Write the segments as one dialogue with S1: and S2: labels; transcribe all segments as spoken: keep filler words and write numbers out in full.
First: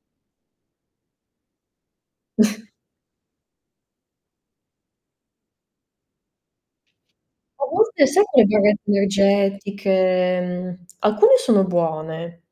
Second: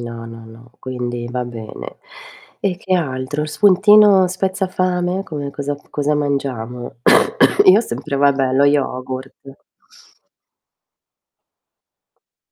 S1: No, no, no, quindi va bene. E che altro spuntino spezza fame? Come cosa cosa mangiamo?
S2: A
S1: Io ho
S2: volte
S1: sempre,
S2: sai, quelle
S1: vabbè, lo
S2: barrette
S1: yogurt.
S2: energetiche, alcune sono buone.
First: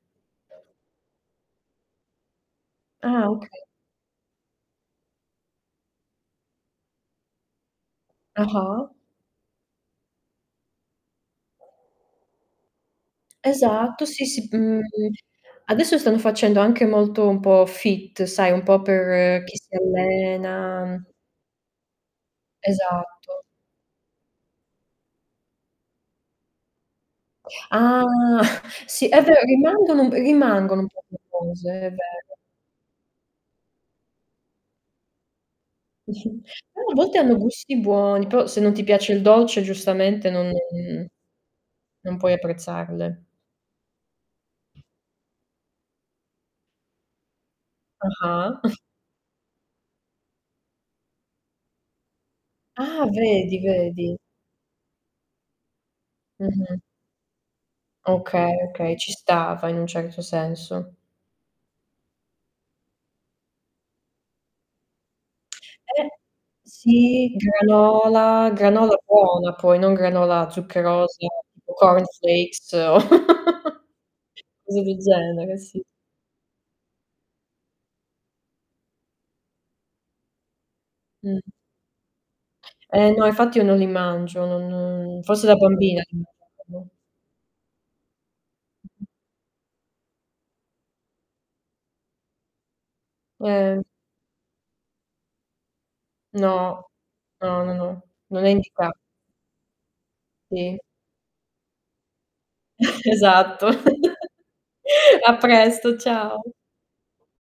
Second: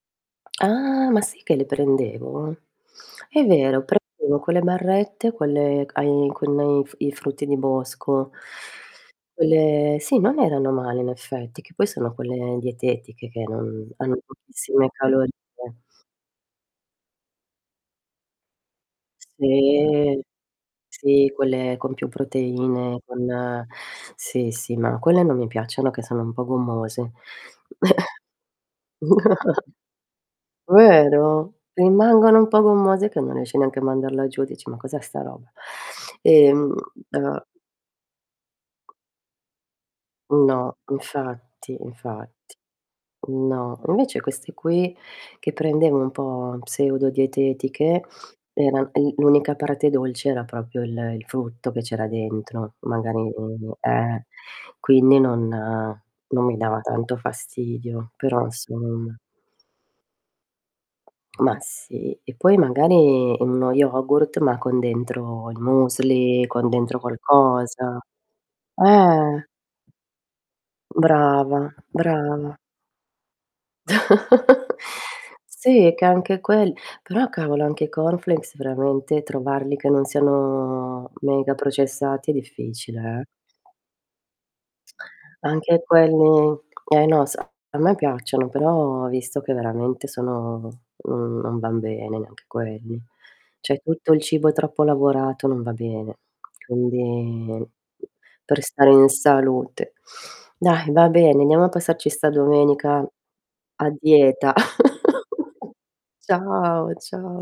S1: Ah, ma sì che li prendevo.
S2: Ah
S1: È
S2: okay.
S1: vero, prendevo quelle barrette, quelle ai con i f frutti di bosco
S2: Ah-ah.
S1: quelle sì, non erano male in effetti, che poi sono quelle dietetiche che non
S2: Esatto,
S1: hanno
S2: sì, sì, mhmm,
S1: pochissime calorie.
S2: adesso stanno facendo anche molto un po' fit sai, un po' per chi si
S1: Sì.
S2: allena.
S1: Sì, quelle con più proteine, con
S2: Esatto.
S1: sì, sì, ma quelle non mi piacciono che sono un po' gommose.
S2: Ah! Sì è vero rimangono rimangono un po'
S1: Vero?
S2: gommose, è vero.
S1: Rimangono un po' gommose che non riesci neanche a mandarla giù. Dici: "Ma cos'è sta roba?" Ehm,
S2: Però a volte hanno
S1: uhm
S2: gusti buoni, però se non ti piace il dolce giustamente non
S1: No, infatti,
S2: non puoi
S1: infatti
S2: apprezzarle.
S1: No, invece queste qui, che prendevo un po' pseudo dietetiche
S2: Ah-ah.
S1: era, eh, l'unica parte dolce era propio il il frutto che c'era dentro,
S2: Ah,
S1: magari
S2: vedi,
S1: mhmm,
S2: vedi?
S1: eh, quindi non non mi dava
S2: Mh-mh.
S1: tanto fastidio però
S2: Okay, okay ci
S1: insomma.
S2: stava in un certo senso.
S1: Ma sì e poi magari in uno yogurt, ma con dentro il
S2: Eh
S1: Müsli, con dentro
S2: sì.
S1: qualcosa.
S2: Granola, granola
S1: Eh!
S2: buona poi non granola zuccherosa,
S1: Brava,
S2: tipo corn
S1: brava.
S2: flakes. Cose del genere, sì.
S1: Sì che anche quel però cavolo anche i corn flakes veramente trovarli che non siano
S2: Mh.
S1: mega processati è
S2: Eh
S1: difficile eh.
S2: no infatti io non li mangio, non forse da
S1: Anche
S2: bambina li
S1: quelli,
S2: mangiavo.
S1: eh no, s a me piacciono, però visto che veramente sono non non van bene neanche quelli. Cioè
S2: Eh.
S1: tutto il cibo troppo lavorato non va bene,
S2: No, no,
S1: quindi
S2: no, no, non è
S1: per stare
S2: indica
S1: in salute.
S2: Sì.
S1: Dai va bene andiamo a passarci sta domenica
S2: Esatto.
S1: a dieta.
S2: A presto, ciao.
S1: Ciao, ciao.